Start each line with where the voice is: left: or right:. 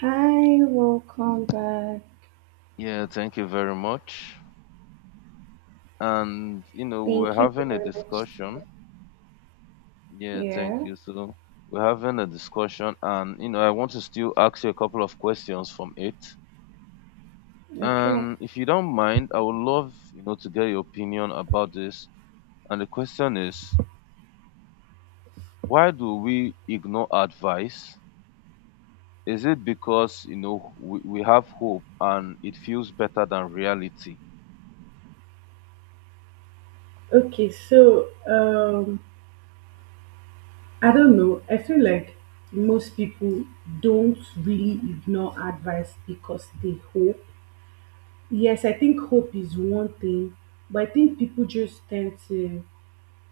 right: Hi, welcome back.
left: Yeah, thank you very much. And we're
right: Thank you
left: having a
right: very much.
left: discussion. Yeah,
right: Yeah,
left: thank you. So we're having a discussion, and I want to still ask you a couple of questions from it.
right: okay.
left: And if you don't mind, I would love to get your opinion about this. And the question is, why do we ignore advice? Is it because we have hope and it feels better than reality?
right: Okay, so I don't know. I feel like most people don't really ignore advice because they hope. Yes, I think hope is one thing, but I think people just tend to.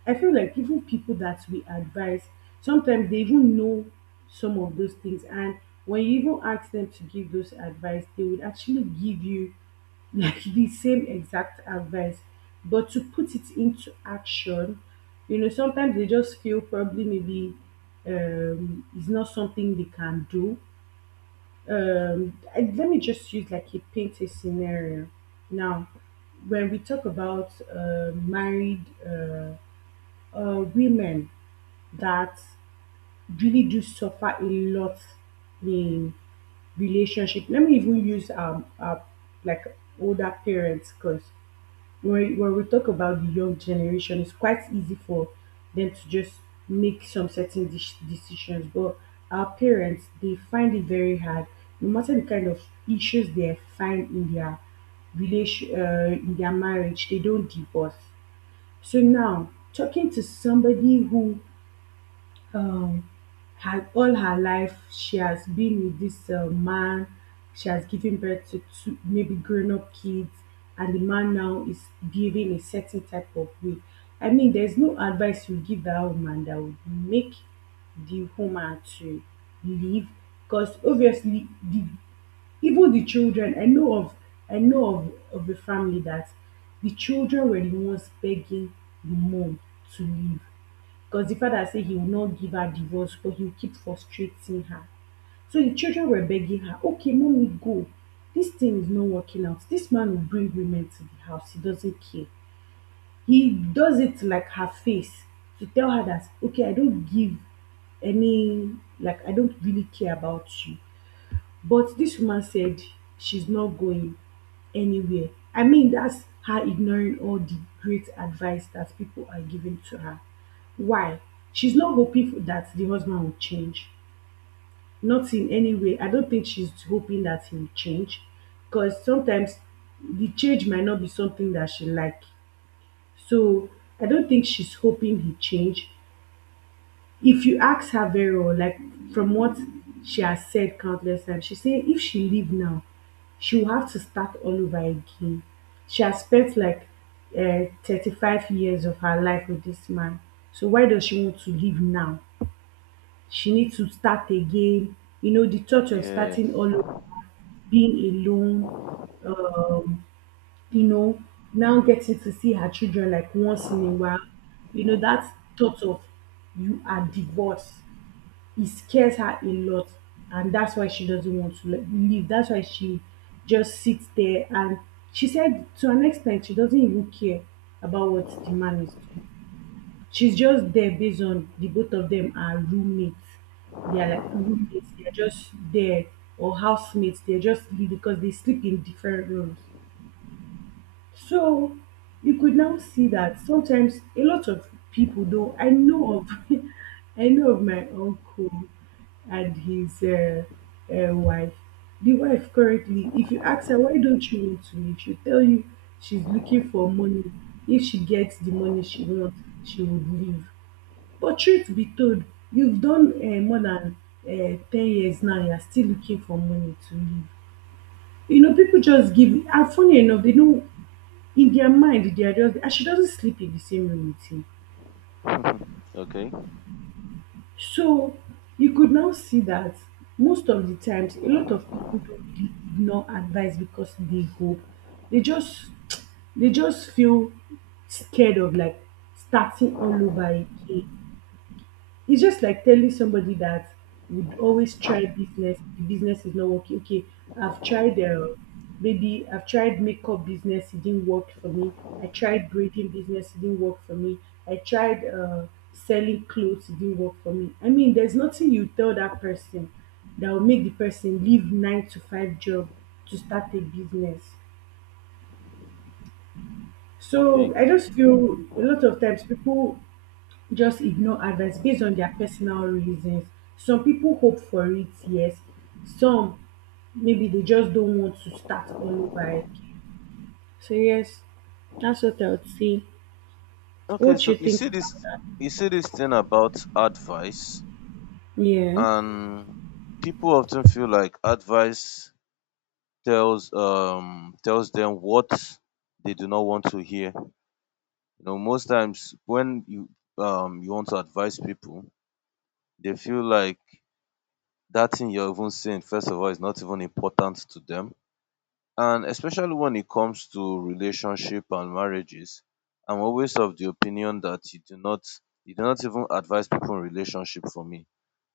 right: I feel like even people that we advise, sometimes they even know some of those things, and when you even ask them to give those advice, they would actually give you like the same exact advice. But to put it into action, sometimes they just feel probably maybe it's not something they can do. Let me just use like a paint a scenario. Now, when we talk about married women that really do suffer a lot in relationship, let me even use like older parents because when we talk about the young generation, it's quite easy for them to just make some certain decisions. But our parents, they find it very hard, no matter the kind of issues they find in their marriage, they don't divorce. So now, talking to somebody who um her all her life she has been with this man, she has given birth to two maybe grown-up kids, and the man now is behaving a certain type of way. I mean, there's no advice you give that woman that would make the woman to leave because obviously the even the children, I know of a family that the children were the ones begging the mom to leave because the father said he will not give her divorce, but he will keep frustrating her. So the children were begging her, okay, mommy, go. This thing is not working out. This man will bring women to the house. He doesn't care. He does it like her face to tell her that, okay, I don't give any, like, I don't really care about you. But this woman said she's not going anywhere. I mean, that's her ignoring all the great advice that people are giving to her. Why? She's not hoping for that the husband will change. Not in any way. I don't think she's hoping that he will change. Because sometimes the change might not be something that she like. So I don't think she's hoping he change. If you ask her very well, like from what she has said countless times, she say if she leave now, she will have to start all over again. She has spent like 35 years of her life with this man. So why does she want to leave now? She needs to start again. You know, the thought of starting
left: Yes.
right: all over, being alone, uh, you know, now getting to see her children like once in a while, that thought of you are divorced. It scares her a lot, and that's why she doesn't want to like leave. That's why she just sits there and she said to an extent she doesn't even care about what the man is doing. She's just there based on the both of them are roommates. They are like roommates, they're just there or housemates, they're just because they sleep in different rooms. So you could now see that sometimes a lot of people though I know of I know of my uncle and his wife. The wife currently, if you ask her why don't you want to leave, she'll tell you she's looking for money. If she gets the money she wants, she would leave. But truth be told, you've done more than 10 years now. You're still looking for money to leave. You know, people just give. And funny enough, they don't in their mind they are just and she doesn't sleep in the same room with him.
left: Okay.
right: So you could now see that most of the times a lot of people don't really ignore advice because they hope. They just they just feel scared of like starting all over again. It's just like telling somebody that would always try business, the business is not working. Okay, I've tried maybe I've tried makeup business, it didn't work for me. I tried braiding business, it didn't work for me. I tried selling clothes, it didn't work for me. I mean, there's nothing you tell that person that will make the person leave 9-to-5 job to start a business.
left: Okay.
right: So I just feel a lot of times people just ignore advice based on their personal reasons. Some people hope for it, yes. Some maybe they just don't want to start all over again. So yes, that's what I would say.
left: Okay,
right: What you
left: so you
right: think
left: see
right: about,
left: this you see this thing about advice,
right: yeah.
left: and people often feel like advice tells them what they do not want to hear. Most times when you want to advise people, they feel like that thing you're even saying, first of all, is not even important to them. And especially when it comes to relationship and marriages, I'm always of the opinion that you do not even advise people in relationship, for me.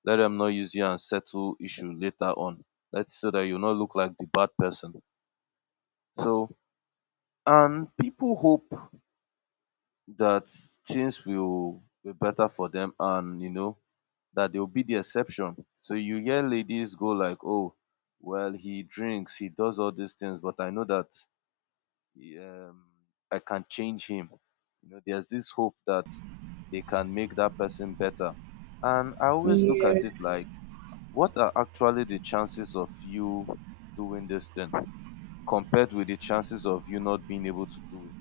left: Let them not use you and settle issue later on. Let's so that you not look like the bad person. So and people hope that things will be better for them, and that they'll be the exception. So you hear ladies go like, oh, well he drinks, he does all these things, but I know that um, I can change him. There's this hope that they can make that person better. And I always look
right: Yeah,
left: at it like, what are actually the chances of you doing this thing compared with the chances of you not being able to do it?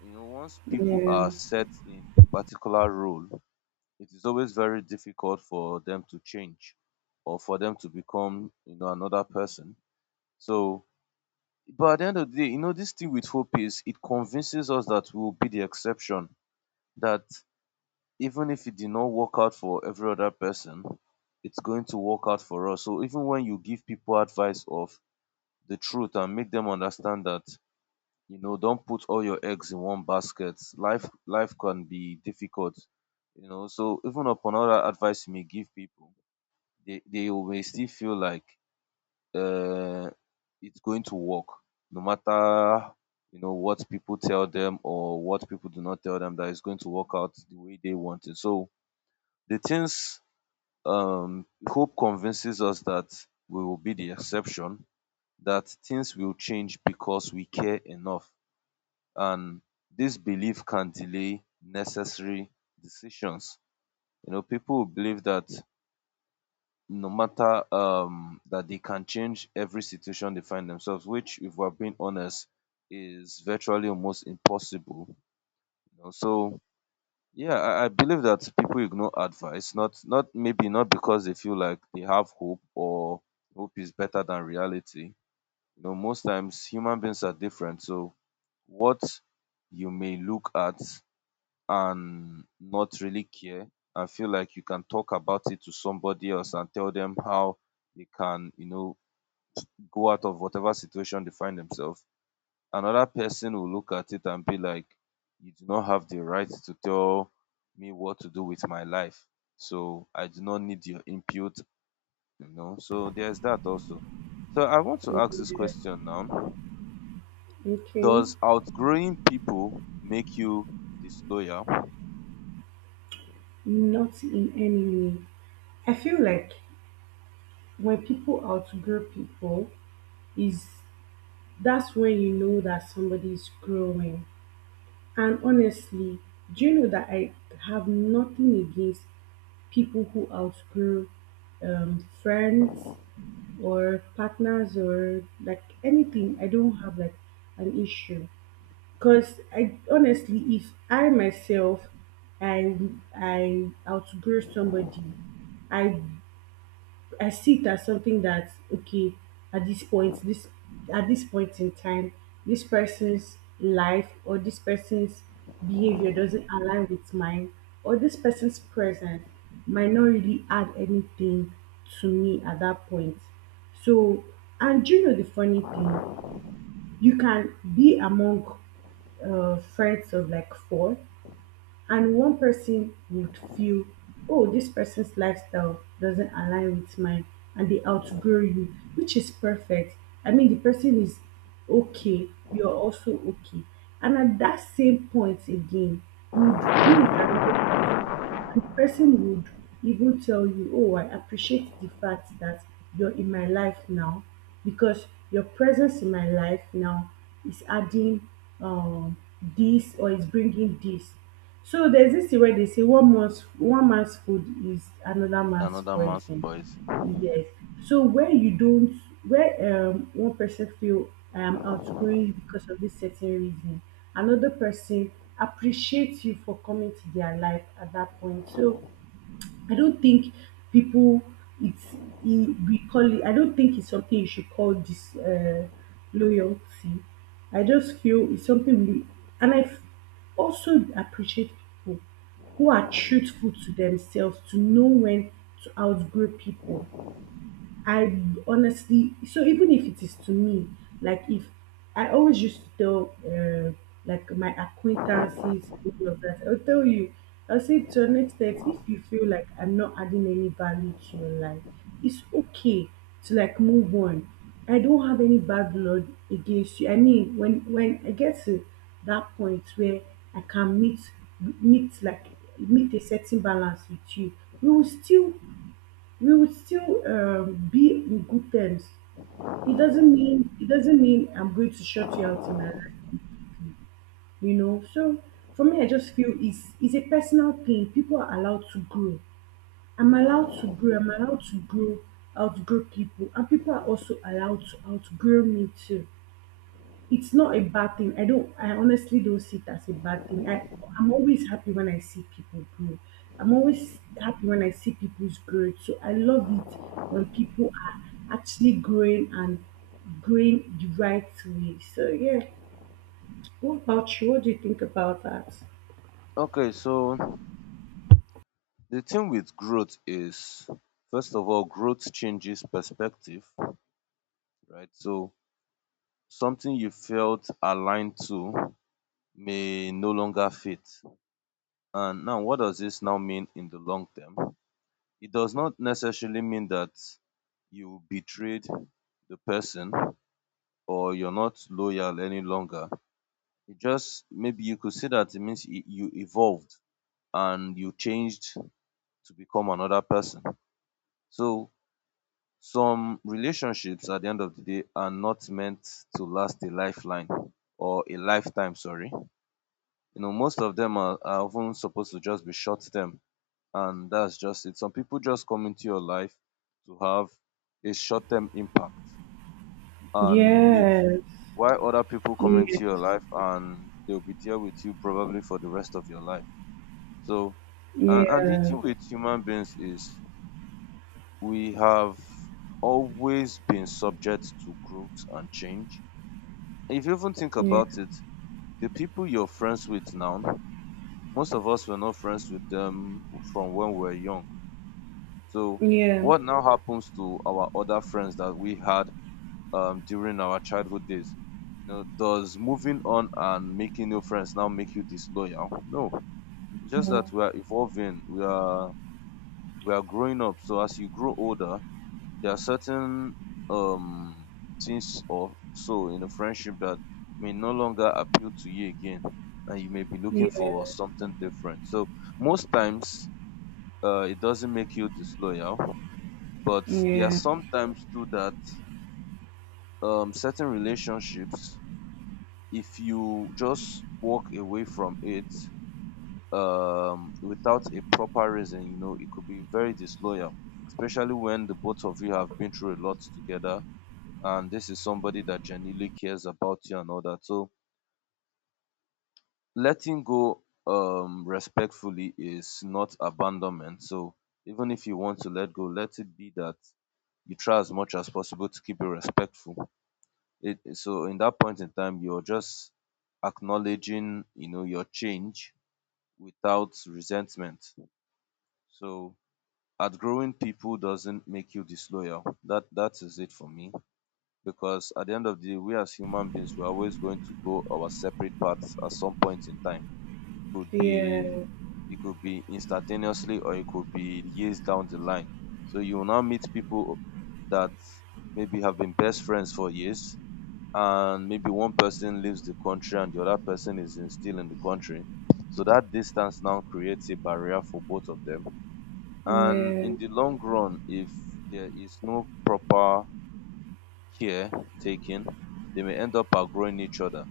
left: Once people
right: yeah,
left: are set in a particular role, it is always very difficult for them to change, or for them to become, another person. So, but at the end of the day, this thing with hope is, it convinces us that we will be the exception, that even if it did not work out for every other person, it's going to work out for us. So even when you give people advice of the truth and make them understand that, don't put all your eggs in one basket. Life can be difficult. So even upon all that advice you may give people, they will may still feel like uh, it's going to work, no matter what people tell them or what people do not tell them, that it's going to work out the way they want it. So the things hope convinces us that we will be the exception, that things will change because we care enough. And this belief can delay necessary decisions. People believe that no matter that they can change every situation they find themselves, which, if we're being honest, is virtually almost impossible. You know? So yeah, I believe that people ignore advice, not maybe, not because they feel like they have hope or hope is better than reality. Most times human beings are different. So what you may look at and not really care and feel like you can talk about it to somebody else and tell them how they can, go out of whatever situation they find themselves, another person will look at it and be like, you do not have the right to tell me what to do with my life. So I do not need your input. So there's that also. So I want to ask this
right: yeah.
left: question now.
right: Okay.
left: Does outgrowing people make you disloyal?
right: Not in any way. I feel like when people outgrow people is that's when you know that somebody is growing. And honestly, do you know that I have nothing against people who outgrow friends or partners or like anything. I don't have like an issue because I honestly, if I myself, I I outgrow somebody, I I see it as something that okay, at this point, this at this point in time, this person's life or this person's behavior doesn't align with mine, or this person's presence might not really add anything to me at that point. So, and you know the funny thing, you can be among friends of like four, and one person would feel, oh, this person's lifestyle doesn't align with mine, and they outgrow you, which is perfect. I mean, the person is okay, you're also okay, and at that same point again, you would be with another person. The person would even tell you, oh, I appreciate the fact that you're in my life now because your presence in my life now is adding um, this or is bringing this. So there's this thing where they say one man's food is another man's
left: Another man's
right: poison.
left: poison.
right: Yes. So where you don't, where one person feel I am outgrowing you because of this certain reason, another person appreciates you for coming to their life at that point. So I don't think people it's it, we call it. I don't think it's something you should call this loyalty. I just feel it's something we and I also appreciate people who are truthful to themselves to know when to outgrow people. I honestly, so even if it is to me, like if I always used to tell like my acquaintances, people of that, I'll tell you, I'll say to an extent, if you feel like I'm not adding any value to your life, it's okay to like move on. I don't have any bad blood against you. I mean, when I get to that point where I can meet like meet a certain balance with you, we will still we will still be in good terms. It doesn't mean I'm going to shut you out in my life, you know. So for me, I just feel it's a personal thing. People are allowed to grow. I'm allowed to grow. I'm allowed to grow, outgrow people, and people are also allowed to outgrow me too. It's not a bad thing. I honestly don't see it as a bad thing. I'm always happy when I see people grow. I'm always happy when I see people's growth. So I love it when people are actually growing and growing the right way. So yeah. What about you? What do you think about that?
left: Okay, so the thing with growth is, first of all, growth changes perspective, right? So something you felt aligned to may no longer fit. And now, what does this now mean in the long term? It does not necessarily mean that you betrayed the person or you're not loyal any longer. It just, maybe you could say that it means you evolved and you changed to become another person. So some relationships at the end of the day are not meant to last a lifeline, or a lifetime, sorry. Most of them are often supposed to just be short term, and that's just it. Some people just come into your life to have a short term impact and leave.
right: Yes.
left: While other people come
right: Yeah.
left: into your life and they'll be there with you probably for the rest of your life. So and the
right: Yeah.
left: thing with human beings is, we have always been subject to growth and change. If you even think
right: Yeah.
left: about it, the people you're friends with now, most of us were not friends with them from when we were young. So,
right: Yeah.
left: what now happens to our other friends that we had during our childhood days? Does moving on and making new friends now make you disloyal? No, it's just
right: No.
left: that we are evolving. We are growing up. So as you grow older, there are certain um things or so in a friendship that may no longer appeal to you again, and you may be looking for
right: Yeah.
left: something different. So most times it doesn't make you disloyal, but there are
right: Yeah.
left: sometimes too that certain relationships, if you just walk away from it without a proper reason, it could be very disloyal, especially when the both of you have been through a lot together and this is somebody that genuinely cares about you and all that. So letting go respectfully is not abandonment. So even if you want to let go, let it be that you try as much as possible to keep it respectful. So in that point in time, you're just acknowledging, your change without resentment. So outgrowing people doesn't make you disloyal. That is it for me. Because at the end of the day, we as human beings, we're always going to go our separate paths at some point in time. It could be
right: Yeah.
left: it could be instantaneously, or it could be years down the line. So you will now meet people that maybe have been best friends for years, and maybe one person leaves the country and the other person still in the country. So that distance now creates a barrier for both of them. And
right: Yeah.
left: in the long run, if there is no proper care taking, they may end up outgrowing each other.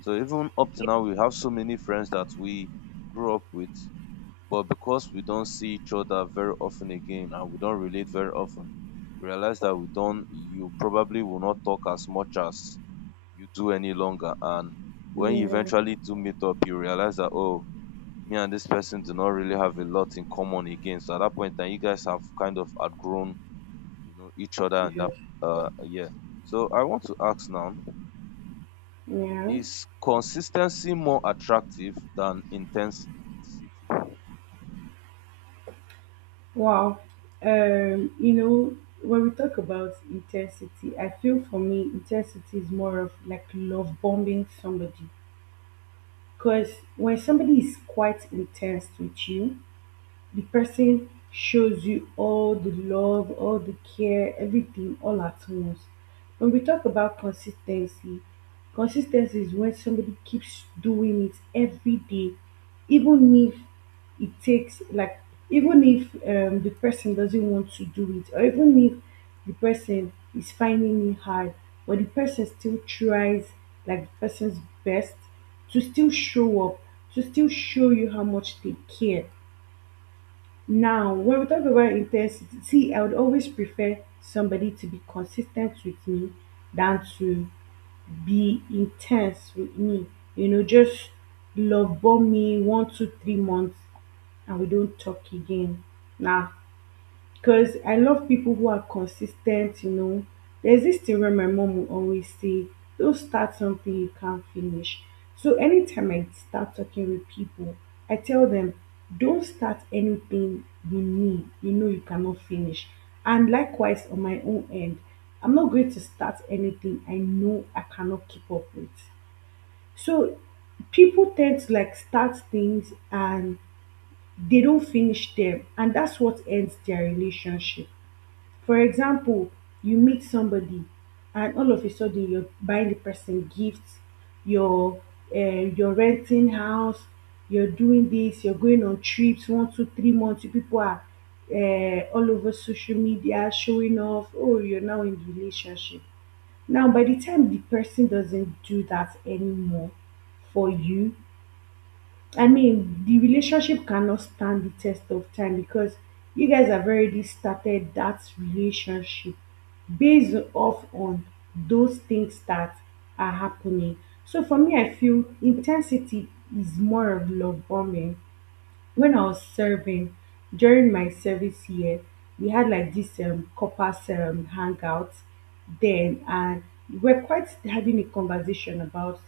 left: So even up to now, we have so many friends that we grew up with, but because we don't see each other very often again and we don't relate very often, we realize that we don't, you probably will not talk as much as you do any longer. And when you
right: Yeah.
left: eventually do meet up, you realize that, oh, me and this person do not really have a lot in common again. So at that point, and you guys have kind of outgrown each other, and
right: Yeah.
left: that, yeah. So I want to ask now,
right: Yeah.
left: is consistency more attractive than intensity?
right: Wow. Um, you know, when we talk about intensity, I feel for me, intensity is more of like love bombing somebody. Because when somebody is quite intense with you, the person shows you all the love, all the care, everything all at once. When we talk about consistency, consistency is when somebody keeps doing it every day, even if it takes like even if the person doesn't want to do it, or even if the person is finding it hard, but the person still tries like the person's best to still show up, to still show you how much they care. Now, when we talk about intensity, see, I would always prefer somebody to be consistent with me than to be intense with me. You know, just love bomb me one, two, 3 months and we don't talk again. Nah, because I love people who are consistent, you know. There's this thing where my mom will always say, don't start something you can't finish. So anytime I start talking with people, I tell them, don't start anything you need, you know you cannot finish. And likewise, on my own end, I'm not going to start anything I know I cannot keep up with. So people tend to like start things and they don't finish them, and that's what ends their relationship. For example, you meet somebody and all of a sudden you're buying the person gifts, you're you're renting house, you're doing this, you're going on trips one, two, 3 months. You people are all over social media showing off. Oh, you're now in relationship. Now, by the time the person doesn't do that anymore for you, I mean, the relationship cannot stand the test of time because you guys have already started that relationship based off on those things that are happening. So for me, I feel intensity is more of love bombing when I was serving during my service year, we had like this corpus hangout then, and we're quite having a conversation about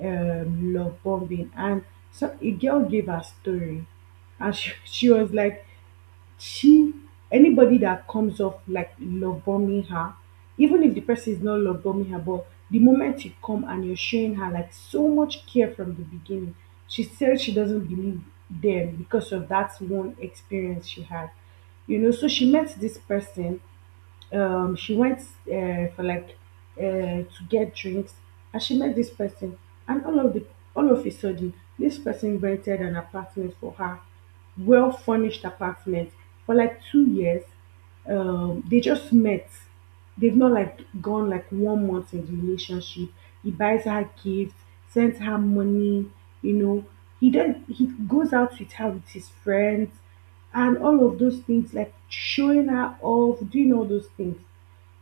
right: love bombing, and so a girl gave her story, and she was like, she anybody that comes off like love bombing her, even if the person is not love bombing her, but the moment you come and you're showing her like so much care from the beginning, she said she doesn't believe them because of that one experience she had. You know, so she met this person she went for like uh, to get drinks and she met this person and all of a sudden this person rented an apartment for her well furnished apartment for like 2 years. They just met, they've not like gone like 1 month in the relationship. He buys her gifts, sends her money, you know. He goes out with her with his friends and all of those things, like showing her off, doing all those things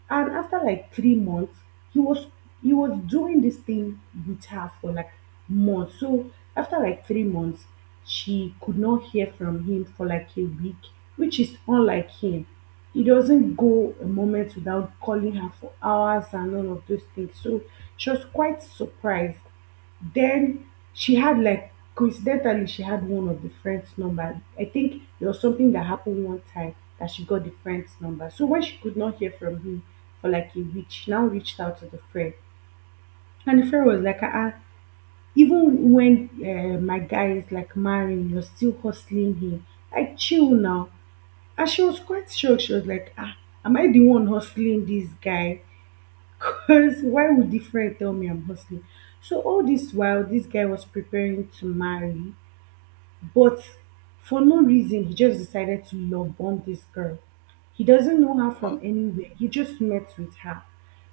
right: and after like 3 months he was he was doing this thing with her for like months. So after like 3 months she could not hear from him for like a week, which is unlike him. He doesn't go a moment without calling her for hours and all of those things. So she was quite surprised then. She had, like, coincidentally she had one of the friend's number. I think there was something that happened one time that she got the friend's number. So when she could not hear from him for like a week, she now reached out to the friend. And the friend was like, ah, ah, even when my guy is like marrying, you're still hustling him. Like chill now. And she was quite shocked. She was like, ah, am I the one hustling this guy? Because why would the friend tell me I'm hustling? So all this while, this guy was preparing to marry. But for no reason, he just decided to love bomb this girl. He doesn't know her from
left: Wow.
right: anywhere. He just met with her.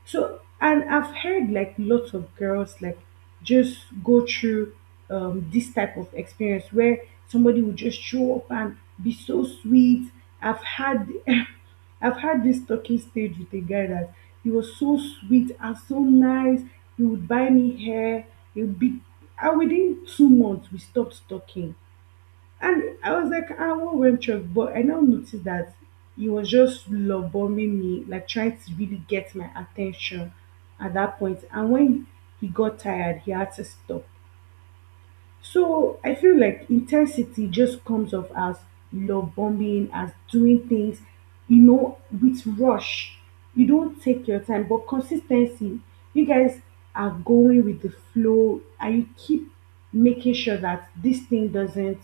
right: So, and I've heard like lots of girls like just go through this type of experience where somebody will just show up and be so sweet. I've had, I've had this talking stage with a guy that he was so sweet and so nice. He would buy me hair. He would be, and within 2 months we stopped talking and I was like, ah, I won't went wrong? But I now noticed that he was just love bombing me, like trying to really get my attention at that point. And when he got tired, he had to stop. So I feel like intensity just comes off as love bombing, as doing things, you know, with rush. You don't take your time, but consistency, you guys are going with the flow and you keep making sure that this thing doesn't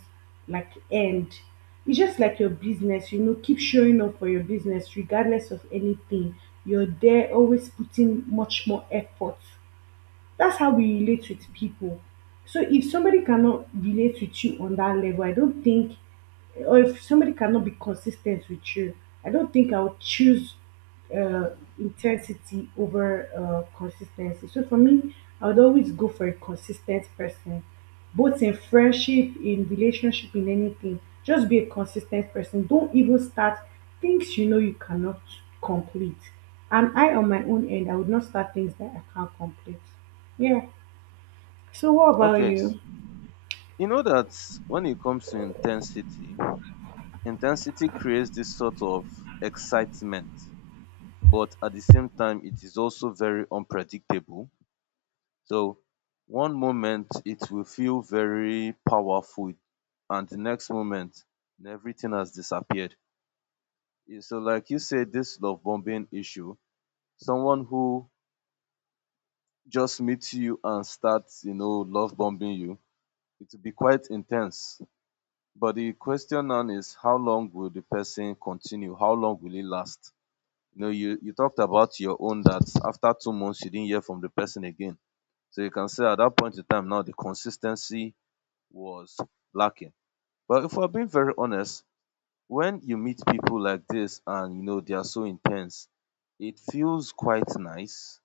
right: like end. It's just like your business, you know, keep showing up for your business regardless of anything. You're there always putting much more effort that's how we relate with people. So if somebody cannot relate with you on that level, I don't think, or if somebody cannot be consistent with you, I don't think I'll choose uh, intensity over consistency. So for me, I would always go for a consistent person, both in friendship, in relationship, in anything. Just be a consistent person. Don't even start things you know you cannot complete. And I, on my own end, I would not start things that I can't complete. Yeah. So what about
left: Okay,
right: you?
left: you know that when it comes to intensity creates this sort of excitement, but at the same time it is also very unpredictable. So one moment it will feel very powerful, and the next moment everything has disappeared. Yeah. So, like you said, this love bombing issue, someone who just meets you and starts, love bombing you, it will be quite intense. But the question now is, how long will the person continue? How long will it last? You talked about your own that after 2 months you didn't hear from the person again. So you can say at that point in time now the consistency was lacking. But if we're being very honest, when you meet people like this and you know they are so intense, it feels quite nice.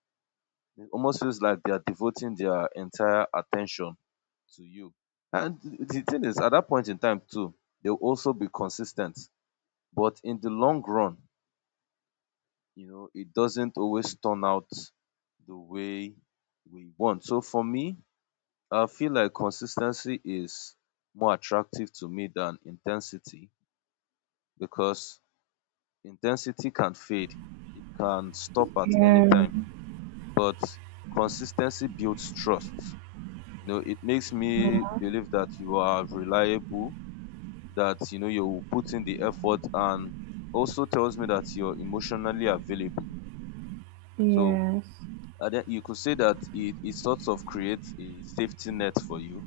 left: It almost feels like they are devoting their entire attention to you, and the thing is, at that point in time too, they'll also be consistent, but in the long run, it doesn't always turn out the way we want. So for me, I feel like consistency is more attractive to me than intensity, because intensity can fade, it can stop at any
right: Yeah,
left: time, but consistency builds trust. It makes me believe that you are reliable, that you put in the effort, and also tells me that you're emotionally available. So
right: yes,
left: and then you could say that it sort of creates a safety net for you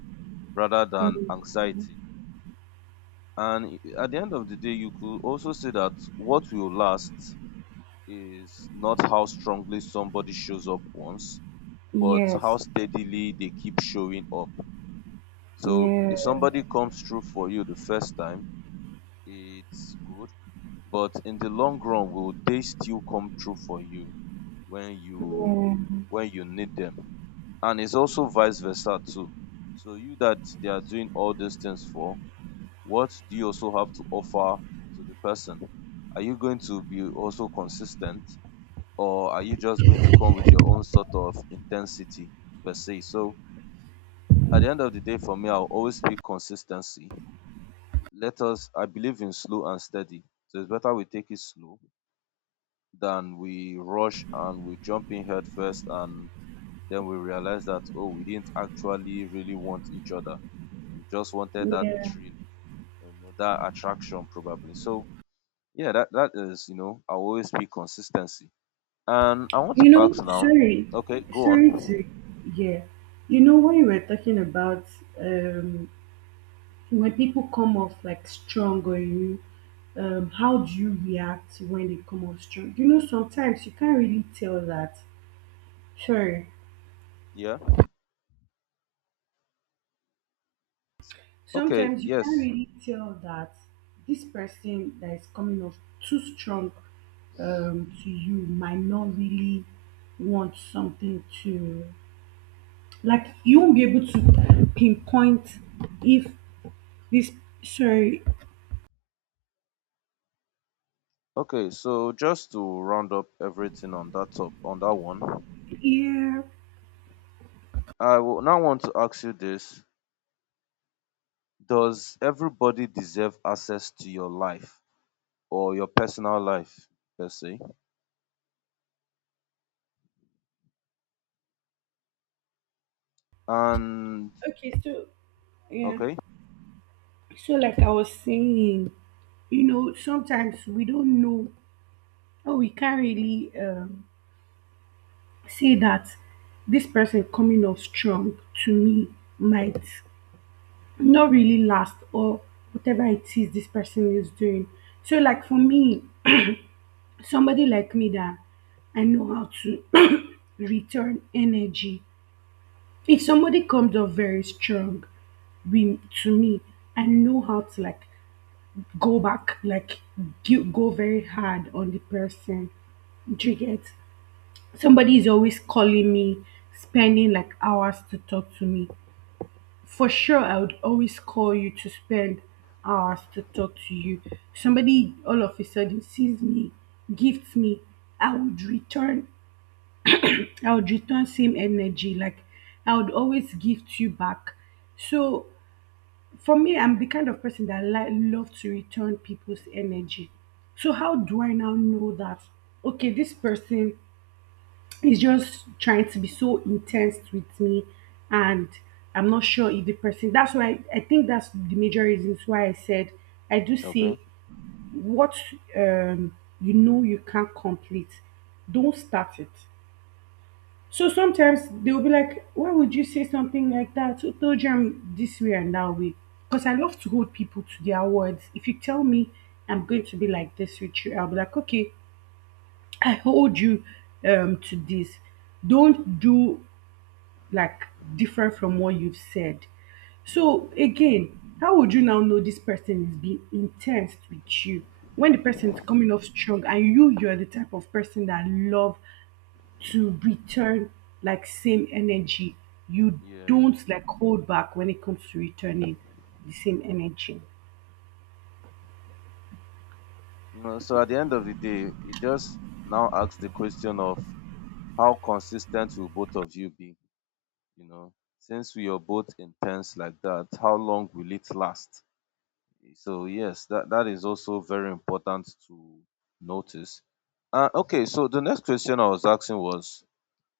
left: rather than
right: mm,
left: anxiety. And at the end of the day you could also say that what will last is not how strongly somebody shows up once, but
right: yes,
left: how steadily they keep showing up. So if
right: yeah,
left: somebody comes through for you the first time, it's good. But in the long run, will they still come through for you when you
right: yeah,
left: when you need them? And it's also vice versa too. So you that they are doing all these things for, what do you also have to offer to the person? Are you going to be also consistent, or are you just going to come with your own sort of intensity per se? So at the end of the day, for me, I'll always pick consistency. I believe in slow and steady. So it's better we take it slow than we rush and we jump in head first and then we realize that, oh, we didn't actually really want each other. We just wanted that
right: yeah.
left: thrill, that attraction probably. So yeah, that is, I'll always pick consistency. And I want to
right: You know,
left: ask now,
right: sorry,
left: okay, go
right: sorry
left: on.
right: to, yeah. You know when you were talking about um when people come off like strong on you, how do you react when they come off strong? You know, sometimes you can't really tell that. Sorry.
left: Yeah. Okay,
right: Sometimes you can't
left: yes.
right: really tell that this person that is coming off too strong to you might not really want something to, like, you won't be able to pinpoint if this sorry,
left: Okay, so just to round up everything on that top on that one,
right: yeah,
left: I will now want to ask you this. Does everybody deserve access to your life or your personal life, per se? And
right: okay, so yeah.
left: okay,
right: So like I was saying, you know, sometimes we don't know or we can't really say that this person coming off strong to me might not really last or whatever it is this person is doing. So like for me, somebody like me that I know how to return energy. If somebody comes up very strong to me, I know how to like go back, like do, go very hard on the person. Do you get? Somebody is always calling me, spending like hours to talk to me. For sure, I would always call you to spend hours to talk to you. Somebody all of a sudden sees me, gifts me. I would return. I would return same energy. Like I would always gift you back. So for me, I'm the kind of person that like love to return people's energy. So how do I now know that? Okay, this person he's just trying to be so intense with me and I'm not sure if the person, that's why I think that's the major reasons why I said I do say
left: okay.
right: what, you know, you can't complete don't start it. So sometimes they'll be like, why would you say something like that, who told you I'm this way and that way? Because I love to hold people to their words. If you tell me I'm going to be like this with you, I'll be like okay, I hold you to this. Don't do like different from what you've said. So again, how would you now know this person is being intense with you when the person is coming off strong and you're the type of person that love to return like same energy. You
left: Yeah.
right: don't like hold back when it comes to returning the same energy.
left: No, so at the end of the day, it just now asks the question of how consistent will both of you be, you know? Since we are both intense like that, how long will it last? So yes, that is also very important to notice. Okay, so the next question I was asking was,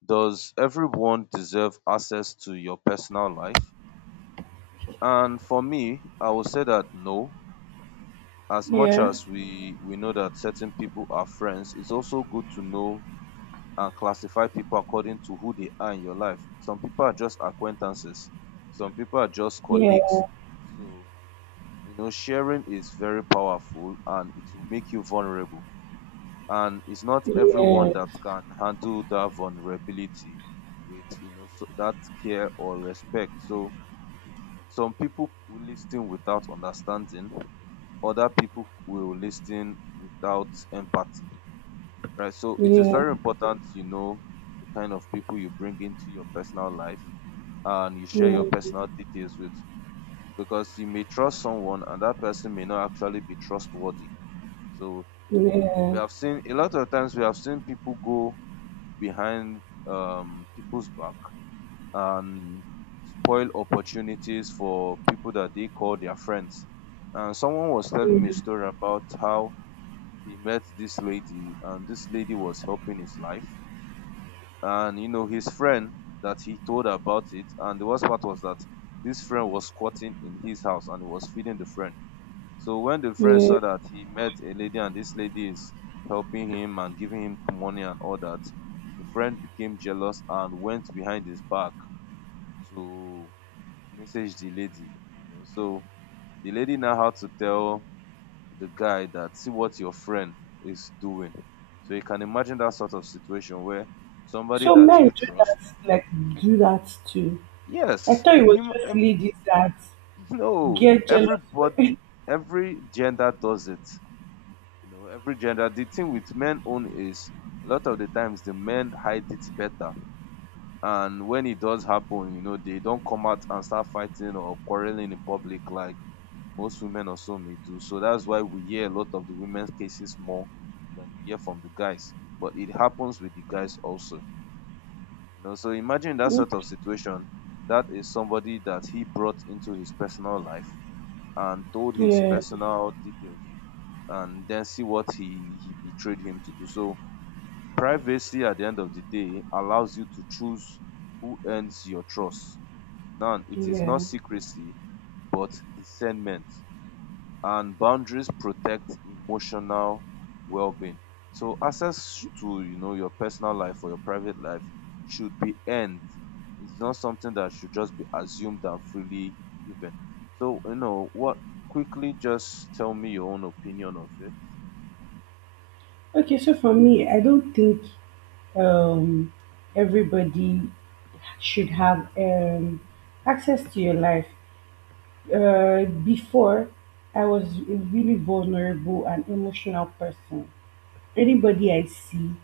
left: does everyone deserve access to your personal life? And for me, I would say that no. As much
right: Yeah,
left: as we know that certain people are friends, it's also good to know and classify people according to who they are in your life. Some people are just acquaintances. Some people are just
right: yeah,
left: colleagues. So you know, sharing is very powerful and it will make you vulnerable. And it's not
right: yeah,
left: everyone that can handle that vulnerability with, you know, so that care or respect. So some people will listen without understanding, other people will listen without empathy, right? So it is
right: yeah,
left: very important, you know, the kind of people you bring into your personal life and you share your
right: yeah,
left: personal details with, because you may trust someone and that person may not actually be trustworthy. So we
right: yeah,
left: have seen a lot of times we have seen people go behind people's back and spoil opportunities for people that they call their friends. And someone was telling me a story about how he met this lady and this lady was helping his life. And you know, his friend that he told about it, and the worst part was that this friend was squatting in his house and he was feeding the friend. So when the friend
right: yeah.
left: saw that he met a lady and this lady is helping him and giving him money and all that, the friend became jealous and went behind his back to message the lady, you know. So the lady now had to tell the guy that see what your friend is doing. So you can imagine that sort of situation where somebody
right: So
left: that
right: men
left: you
right: do
left: trust,
right: that, like do that too. I
left: yes,
right: thought it was
left: him,
right: just ladies that
left: no,
right: get jealous.
left: everybody,
right: When,
left: every gender does it, you know, every gender. The thing with men own is a lot of the times the men hide it better. And when it does happen, you know, they don't come out and start fighting or quarreling in public like most women or so may do. So that's why we hear a lot of the women's cases more than you hear from the guys. But it happens with the guys also. You know, so imagine that sort of situation. That is somebody that he brought into his personal life and told his
right: yeah,
left: personal details, and then see what he betrayed him to do. So privacy at the end of the day allows you to choose who earns your trust. Now it is
right: yeah.
left: not secrecy, but discernment. And boundaries protect emotional well-being. So access to you know your personal life or your private life should be earned. It's not something that should just be assumed and freely given. So you know what, quickly just tell me your own opinion of it.
right: Okay, so for me, I don't think um, everybody should have access to your life. Before, I was a really vulnerable and emotional person. Anybody I see,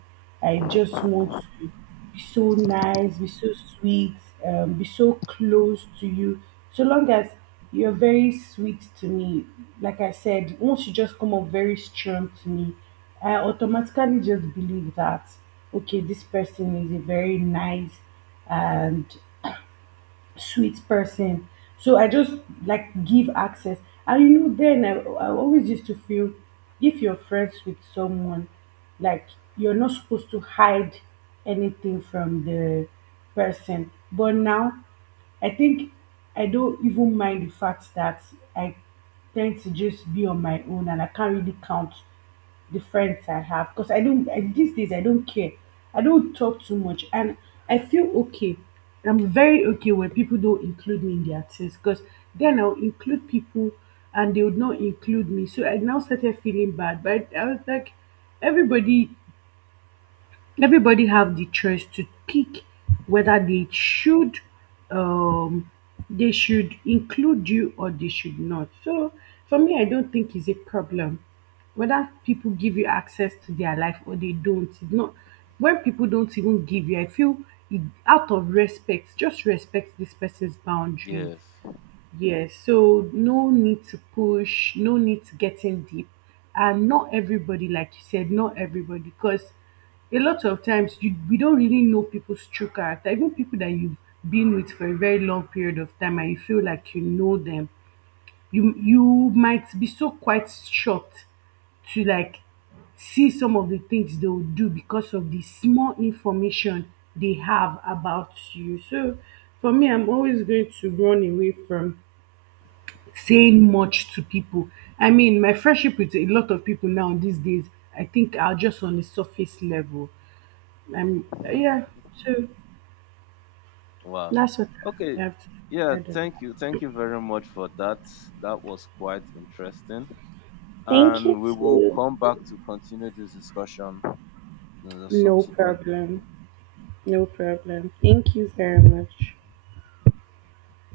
right: I just want to be so nice, be so sweet, be so close to you. So long as you're very sweet to me, like I said, once you just come up very strong to me, I automatically just believe that, okay, this person is a very nice and sweet person. So I just like give access. And you know, then I always used to feel if you're friends with someone, like you're not supposed to hide anything from the person. But now I think I don't even mind the fact that I tend to just be on my own and I can't really count the friends I have because I don't, I, these days I don't care. I don't talk too much and I feel okay. I'm very okay when people don't include me in their things, because then I'll include people and they would not include me. So I now started feeling bad. But I was like, everybody everybody have the choice to pick whether um they should include you or they should not. So for me I don't think it's a problem whether people give you access to their life or they don't. It's not, when people don't even give you I feel it, out of respect, just respect this person's boundaries.
left: Yes.
right: Yes, so no need to push, no need to getting deep. And not everybody, like you said, not everybody, because a lot of times you we don't really know people's true character. Even people that you've been with for a very long period of time and you feel like you know them, you might be so quite shocked to like see some of the things they will do because of the small information they have about you. So for me, I'm always going to run away from saying much to people. I mean, my friendship with a lot of people now these days, I think are just on the surface level. Yeah, so
left: Wow.
right: that's what I
left: Okay.
right: have to,
left: Yeah,
right: I don't.
left: thank you. Thank you very much for that. That was quite interesting.
right: Thank you
left: And we will
right: too.
left: come back to continue this discussion in the
right: No
left: subsequent time.
right: problem. No problem. Thank you very much.